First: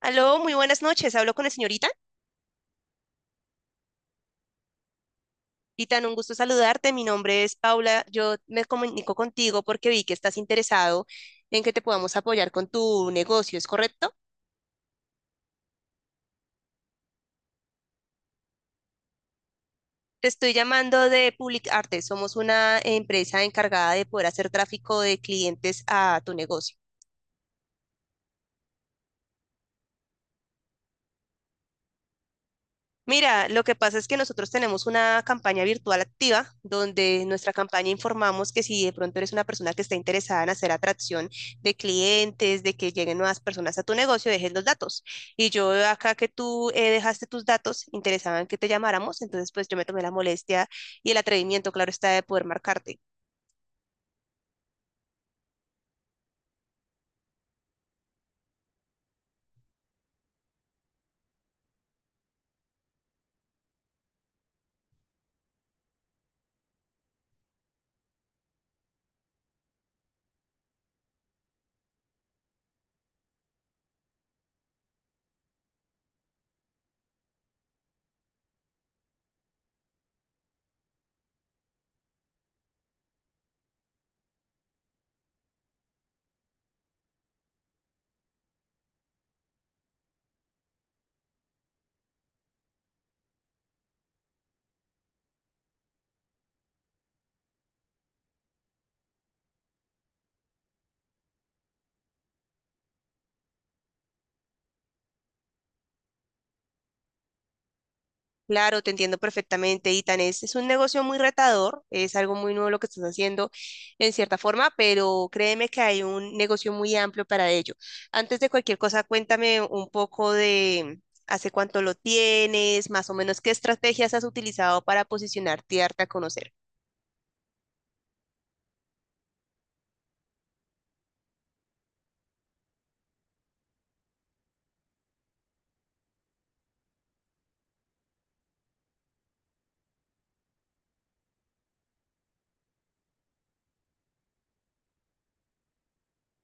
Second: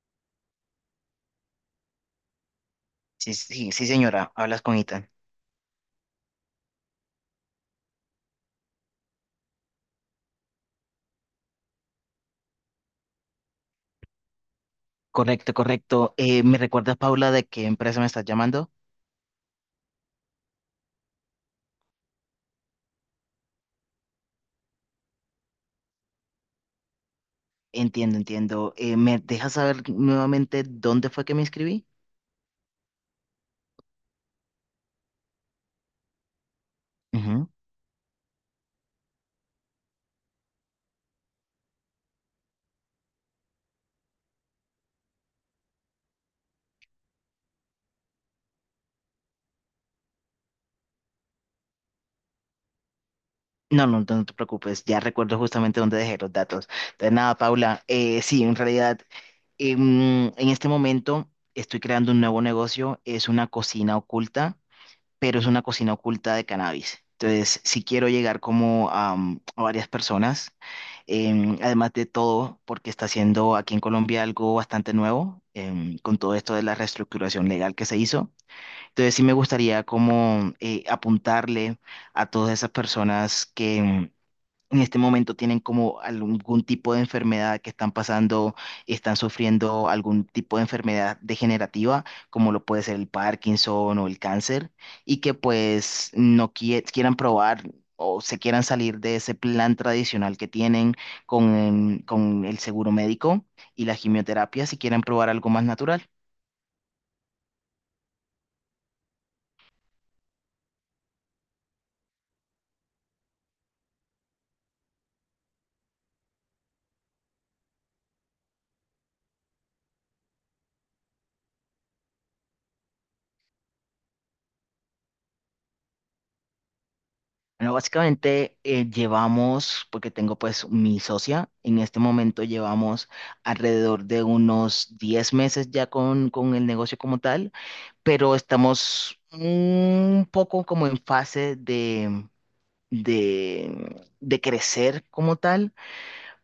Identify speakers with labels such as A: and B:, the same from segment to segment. A: Aló, muy buenas noches. Hablo con la señorita.
B: Sí, sí, sí, señora, hablas con Ethan.
A: Itan, un gusto saludarte. Mi nombre es Paula. Yo me comunico contigo porque vi que estás interesado en que te podamos apoyar con tu negocio, ¿es correcto?
B: Correcto, correcto. ¿Me recuerdas, Paula, de qué empresa me estás llamando?
A: Te estoy llamando de Public Arte. Somos una empresa encargada de poder hacer tráfico de clientes a tu negocio.
B: Entiendo, entiendo. ¿Me dejas saber nuevamente dónde fue que me inscribí?
A: Mira, lo que pasa es que nosotros tenemos una campaña virtual activa donde en
B: Ujú.
A: nuestra campaña informamos que si de pronto eres una persona que está interesada en hacer atracción de clientes, de que lleguen nuevas personas a tu negocio, dejes los datos. Y yo veo acá que tú dejaste tus datos, interesaban que te llamáramos, entonces pues yo me tomé la molestia y el atrevimiento, claro está, de poder marcarte.
B: No, no, no te preocupes, ya recuerdo justamente dónde dejé los datos. Entonces, nada, Paula, sí, en realidad, en este momento estoy creando un nuevo negocio, es una cocina oculta, pero es una cocina oculta de cannabis. Entonces, si quiero llegar como a varias personas. Además de todo, porque está haciendo aquí en Colombia algo bastante nuevo con todo esto de la reestructuración legal que se hizo. Entonces sí me gustaría como apuntarle a todas esas personas que, en este momento tienen como algún tipo de enfermedad que están pasando, están sufriendo algún tipo de enfermedad degenerativa, como lo puede ser el Parkinson o el cáncer, y que pues no quie- quieran probar. O se quieran salir de ese plan tradicional que tienen con el seguro médico y la quimioterapia si quieren probar algo más natural.
A: Claro, te entiendo perfectamente, Itan. Es un negocio muy retador, es algo muy nuevo lo que estás haciendo en cierta forma, pero créeme que hay un negocio muy amplio para ello. Antes de cualquier cosa, cuéntame un poco de hace cuánto lo tienes, más o menos qué estrategias has utilizado para posicionarte y darte a conocer.
B: Bueno, básicamente llevamos, porque tengo pues mi socia, en este momento llevamos alrededor de unos 10 meses ya con el negocio como tal, pero estamos un poco como en fase de crecer como tal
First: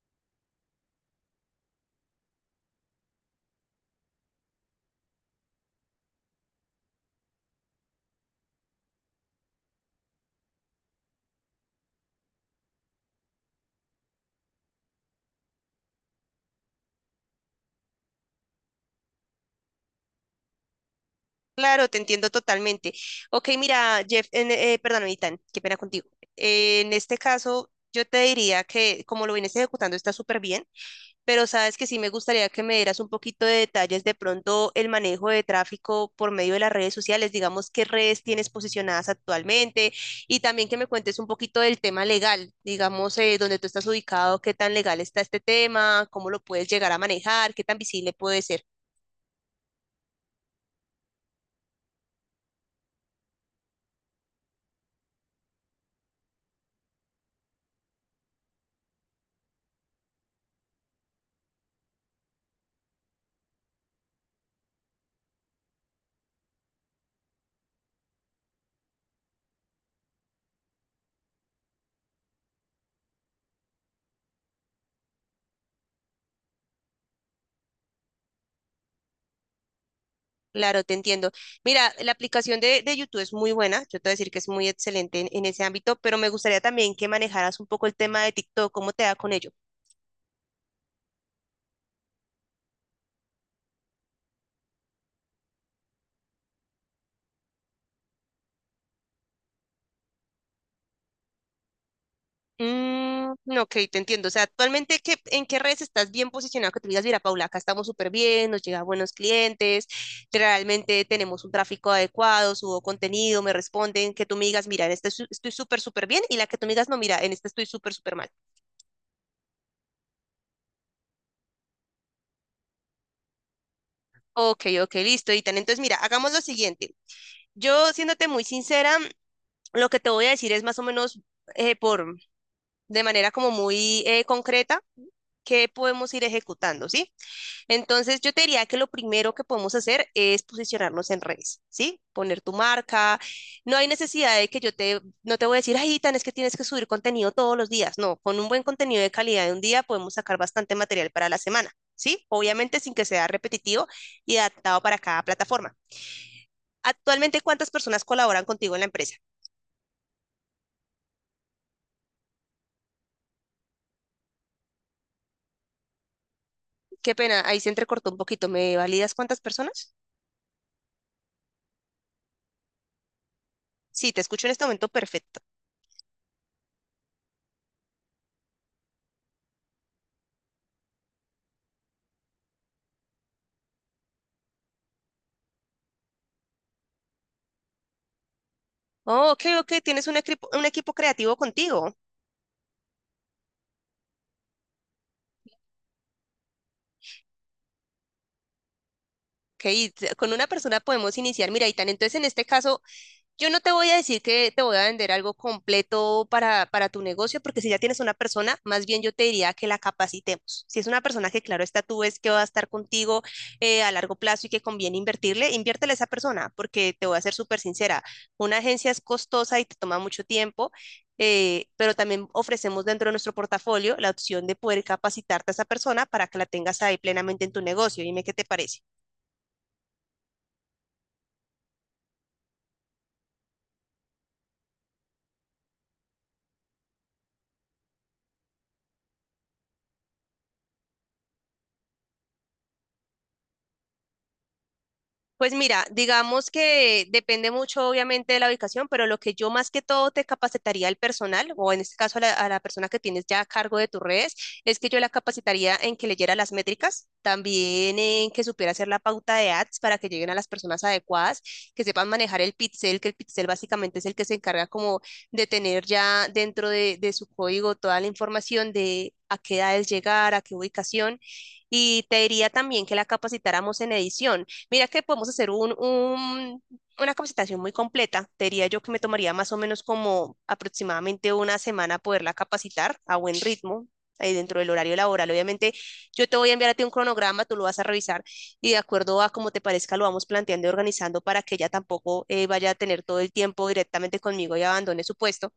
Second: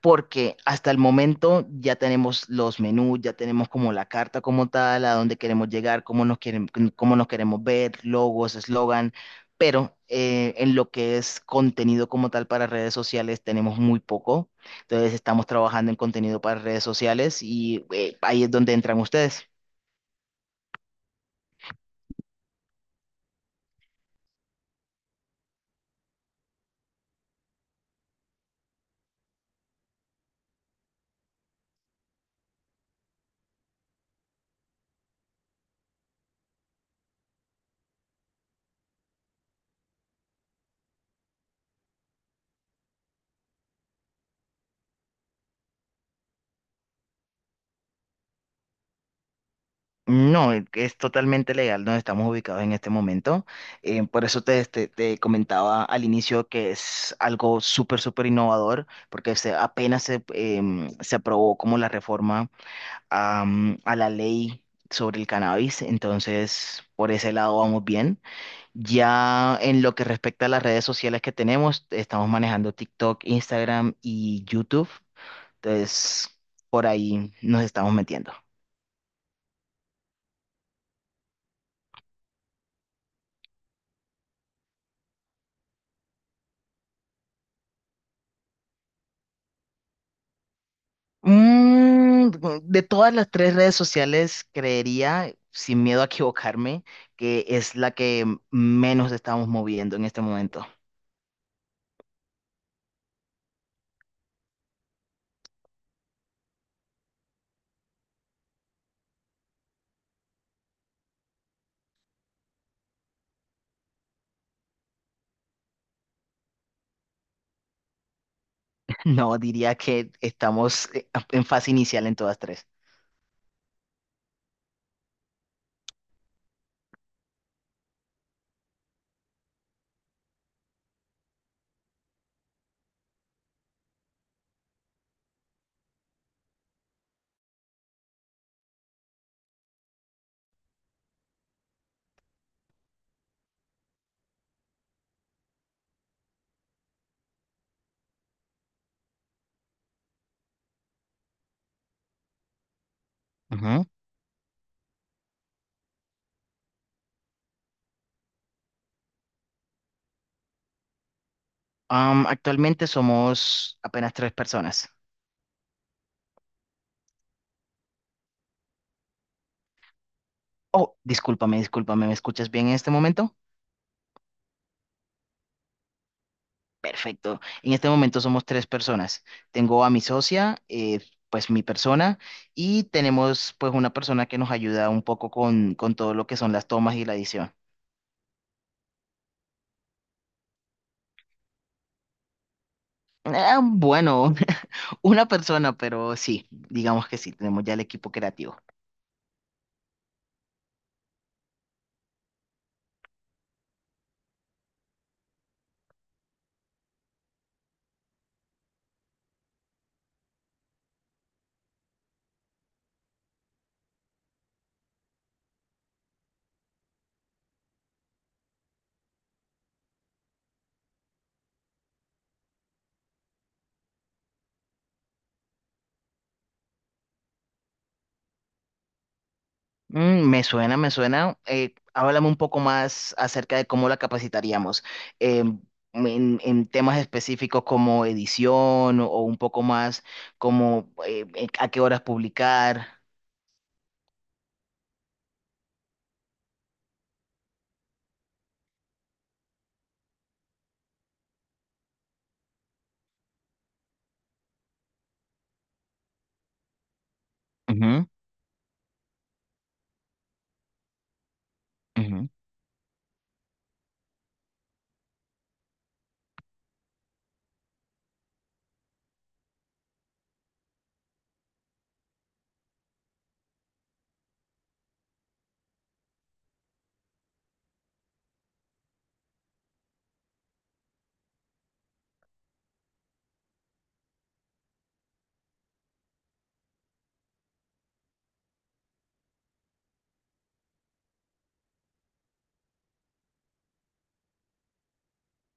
B: porque hasta el momento ya tenemos los menús, ya tenemos como la carta como tal, a dónde queremos llegar, cómo nos quieren, cómo nos queremos ver, logos, eslogan, pero en lo que es contenido como tal para redes sociales tenemos muy poco. Entonces estamos trabajando en contenido para redes sociales y ahí es donde entran ustedes.
A: Claro, te entiendo totalmente. Ok, mira, Jeff, perdón, Itan, qué pena contigo. En este caso, yo te diría que como lo vienes ejecutando está súper bien. Pero sabes que sí me gustaría que me dieras un poquito de detalles de pronto el manejo de tráfico por medio de las redes sociales, digamos qué redes tienes posicionadas actualmente y también que me cuentes un poquito del tema legal, digamos dónde tú estás ubicado, qué tan legal está este tema, cómo lo puedes llegar a manejar, qué tan visible puede ser.
B: No, es totalmente legal donde estamos ubicados en este momento. Por eso te comentaba al inicio que es algo súper, súper innovador, porque se, apenas se, em, se aprobó como la reforma a la ley sobre el cannabis. Entonces, por ese lado vamos bien. Ya en lo que respecta a las redes sociales que tenemos, estamos manejando TikTok, Instagram y YouTube. Entonces, por ahí nos estamos metiendo.
A: Claro, te entiendo. Mira, la aplicación de YouTube es muy buena, yo te voy a decir que es muy excelente en ese ámbito, pero me gustaría también que manejaras un poco el tema de TikTok, cómo te da con ello.
B: Mm, de todas las tres redes sociales, creería, sin miedo a equivocarme, que es la que menos estamos moviendo en este momento.
A: Mm, ok, te entiendo. O sea, actualmente, ¿qué, en qué redes estás bien posicionado? Que tú digas, mira, Paula, acá estamos súper bien, nos llegan buenos clientes, realmente tenemos un tráfico adecuado, subo contenido, me responden, que tú me digas, mira, en esta estoy súper, súper bien, y la que tú me digas, no, mira, en esta estoy súper, súper mal.
B: No, diría que estamos en fase inicial en todas tres.
A: Ok, ok, listo, Itan. Entonces, mira, hagamos lo siguiente. Yo, siéndote muy sincera, lo que te voy a decir es más o menos eh, por, de manera como muy concreta, qué podemos ir ejecutando, ¿sí? Entonces, yo te diría que lo primero que podemos hacer es posicionarnos en redes, ¿sí? Poner tu marca. No hay necesidad de que yo te, no te voy a decir, ay, tan es que tienes que subir contenido todos los días. No, con un buen contenido de calidad de un día podemos sacar bastante material para la semana, ¿sí? Obviamente sin que sea
B: Ujú.
A: repetitivo y adaptado para cada plataforma. Actualmente, ¿cuántas personas colaboran contigo en la empresa?
B: Actualmente somos apenas tres personas.
A: Qué pena, ahí se entrecortó un poquito. ¿Me validas cuántas personas?
B: Oh, discúlpame, discúlpame, ¿me escuchas bien en este momento?
A: Sí, te escucho en este momento perfecto.
B: Perfecto. En este momento somos tres personas. Tengo a mi socia, pues mi persona, y tenemos pues una persona que nos ayuda un poco con todo lo que son las tomas y la edición.
A: Oh, ok, ok, tienes un equipo creativo contigo.
B: Ah, bueno, una persona, pero sí, digamos que sí, tenemos ya el equipo creativo.
A: Ok, con una persona podemos iniciar. Mira, Itán, entonces en este caso, yo no te voy a decir que te voy a vender algo completo para tu negocio, porque si ya tienes una persona, más bien yo te diría que la capacitemos. Si es una persona que, claro, está tú ves que va a estar contigo a largo plazo y que conviene invertirle, inviértele a esa persona, porque te voy a ser súper sincera, una agencia es costosa y te toma mucho tiempo. Pero también ofrecemos dentro de nuestro portafolio la opción de poder capacitarte a esa persona para que la tengas ahí plenamente en tu negocio. Dime qué te parece.
B: Mm, me suena, me suena. Háblame un poco más acerca de cómo la capacitaríamos. Em, en temas específicos como edición o un poco más como a qué horas publicar.
A: Pues mira, digamos que depende mucho obviamente de la ubicación, pero lo que yo más que todo te capacitaría al personal, o en este caso a la persona que tienes ya a cargo de tus redes, es que yo la capacitaría en que leyera las métricas, también
B: Ujú,
A: en que supiera hacer la pauta de ads para que lleguen a las personas adecuadas, que sepan
B: ujú.
A: manejar el pixel, que el pixel básicamente es el que se encarga como de tener ya dentro de su código toda la información de a qué edades llegar, a qué ubicación. Y te diría también que la capacitáramos en edición. Mira que podemos hacer una capacitación muy completa. Te diría yo que me tomaría más o menos como aproximadamente una semana poderla capacitar a buen ritmo, ahí dentro del horario laboral. Obviamente, yo te voy a enviar a ti un cronograma, tú lo vas a revisar y de acuerdo a como te parezca lo vamos planteando y organizando para que ella tampoco vaya a tener todo el tiempo directamente conmigo y abandone su puesto.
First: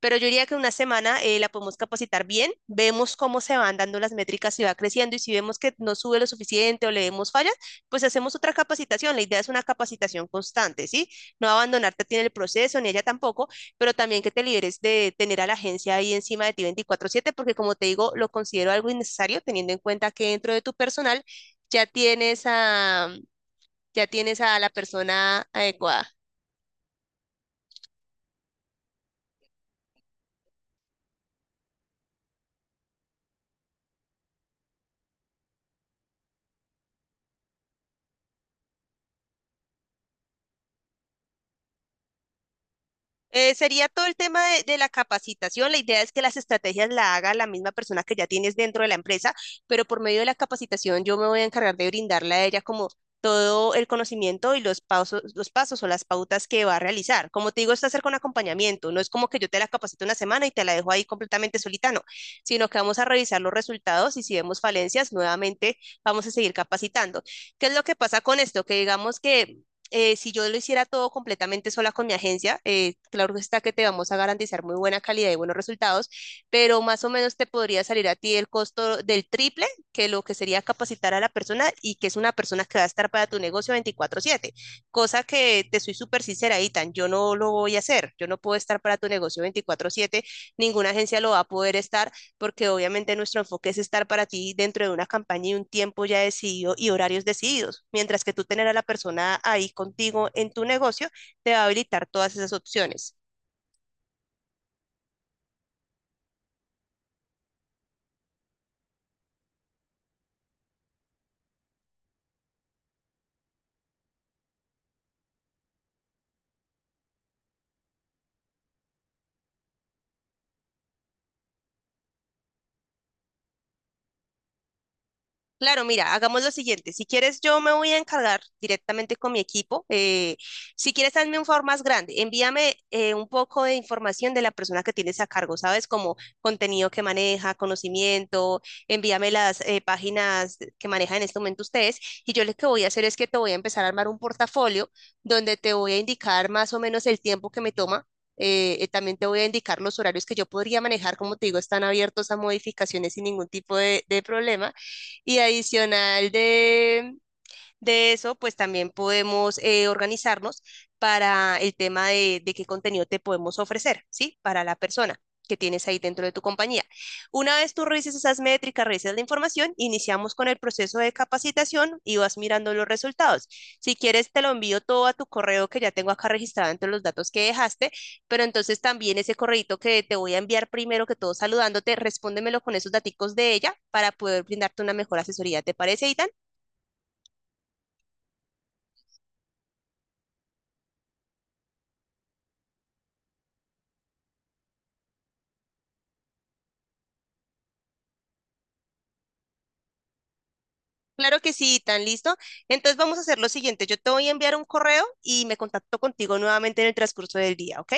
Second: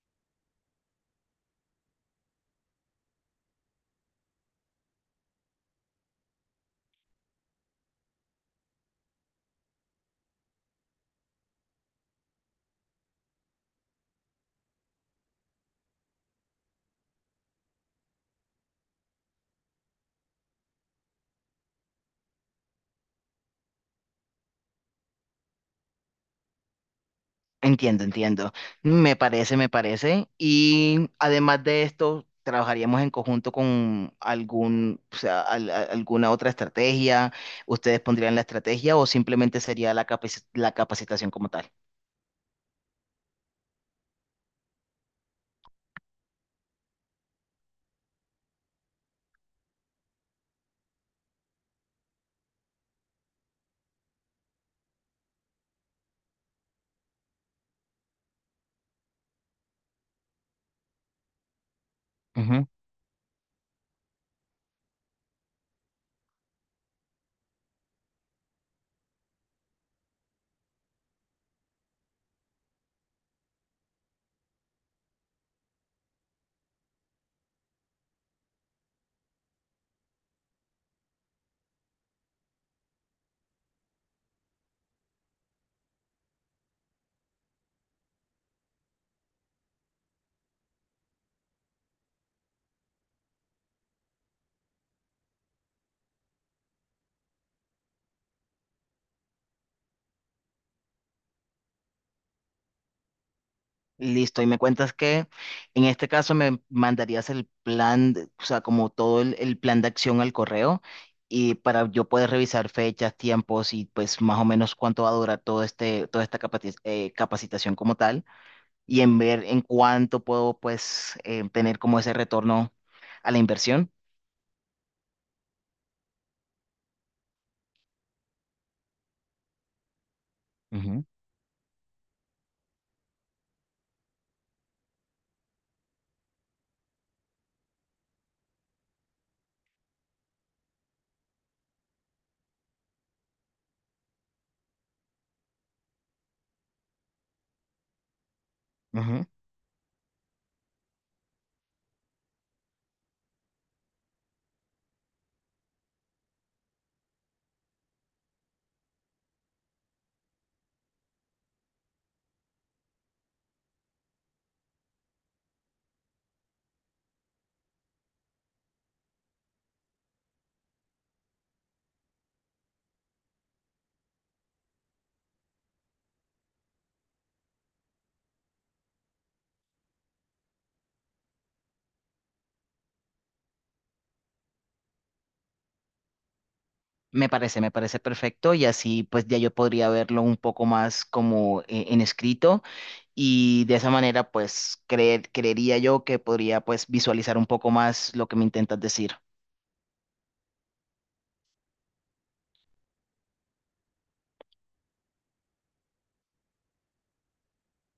A: Pero yo diría que una semana la podemos capacitar bien, vemos cómo se van dando las métricas y va creciendo y si vemos que no sube lo suficiente o le vemos fallas, pues hacemos otra capacitación. La idea es una capacitación constante, ¿sí? No abandonarte a ti en el proceso, ni ella tampoco, pero también que te liberes de tener a la agencia ahí encima de ti 24/7, porque como te digo, lo considero algo innecesario teniendo en cuenta que dentro de tu personal ya tienes a, ya tienes a la persona adecuada.
B: Entiendo, entiendo. Me parece, me parece. Y además de esto, trabajaríamos en conjunto con algún, o sea, alguna otra estrategia. ¿Ustedes pondrían la estrategia o simplemente sería la la capacitación como tal?
A: Sería todo el tema de la capacitación. La idea es que las estrategias la haga la misma persona que ya tienes dentro de la empresa, pero por medio de la capacitación yo me voy a encargar de brindarle a ella como todo el conocimiento y los pasos o las pautas que va a realizar. Como te digo, esto hacer con acompañamiento. No es como que yo te la capacito una semana y te la dejo ahí completamente solita, no, sino que vamos a revisar los resultados y si vemos falencias, nuevamente vamos a seguir capacitando. ¿Qué es lo que pasa con esto? Que digamos que si yo lo hiciera todo completamente sola con mi agencia, claro está que te vamos a garantizar muy buena calidad y buenos resultados, pero más o menos te podría salir a ti el costo del triple que lo que sería capacitar a la persona y que es una persona que va a estar para tu negocio 24/7, cosa que te soy súper sincera, Itan, yo no lo voy a hacer, yo no puedo estar para tu negocio 24/7, ninguna agencia lo va a poder estar porque obviamente nuestro enfoque es estar para ti dentro de una campaña y un tiempo ya decidido y horarios decididos, mientras que tú tener a la persona ahí contigo en tu negocio te va a habilitar todas esas opciones.
B: Listo, y me cuentas que en este caso me mandarías el plan, de- o sea, como todo el plan de acción al correo y para yo poder revisar fechas, tiempos y pues más o menos cuánto va a durar todo este, toda esta capacitación como tal y en ver en cuánto puedo pues tener como ese retorno a la inversión.
A: Claro, mira, hagamos lo siguiente. Si quieres, yo me voy a encargar directamente con mi equipo. Si
B: Ujú,
A: quieres, hazme un favor más grande. Envíame un poco de información de la persona que tienes a cargo, ¿sabes? Como contenido que maneja, conocimiento. Envíame las páginas que manejan en este momento ustedes. Y yo lo que voy a hacer es que te voy a empezar a armar un portafolio donde te voy a indicar más o menos el tiempo que me toma. También te
B: ujú.
A: voy a indicar los horarios que yo podría manejar. Como te digo, están abiertos a modificaciones sin ningún tipo de problema y adicional de eso, pues también podemos organizarnos para el tema de qué contenido te podemos ofrecer, ¿sí? Para la persona que tienes ahí dentro de tu compañía. Una vez tú revises esas métricas, revises la información, iniciamos con el proceso de capacitación y vas mirando los resultados. Si quieres, te lo envío todo a tu correo que ya tengo acá registrado entre los datos que dejaste, pero entonces también ese correito que te voy a enviar primero que todo saludándote, respóndemelo con esos daticos de ella para poder brindarte una mejor asesoría. ¿Te parece, Ita?
B: Me parece perfecto y así pues ya yo podría verlo un poco más como en escrito y de esa manera pues creería yo que podría pues visualizar un poco más lo que me intentas decir.
A: Claro que sí, tan listo. Entonces vamos a hacer lo siguiente. Yo te voy a enviar un correo y me contacto contigo nuevamente en el transcurso del día, ¿ok?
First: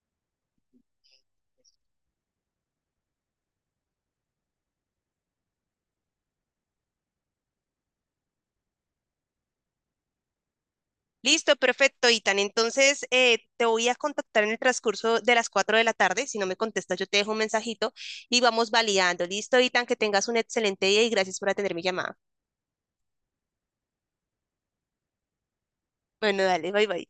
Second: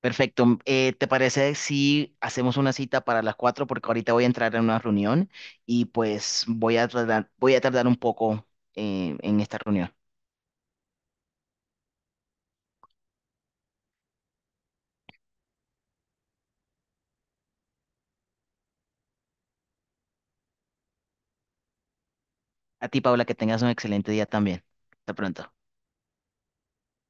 B: Perfecto. ¿Te parece si hacemos una cita para las cuatro? Porque ahorita voy a entrar en una reunión y pues voy a tardar un poco en esta reunión.
A: Listo, perfecto, Itan. Entonces te voy a contactar en el transcurso de las 4 de la tarde. Si no me contestas, yo te dejo un mensajito y vamos validando. Listo, Itan, que tengas un excelente día y gracias por atender mi llamada.
B: A ti, Paula, que tengas un excelente día también. Hasta pronto.
A: Bueno, dale, bye bye.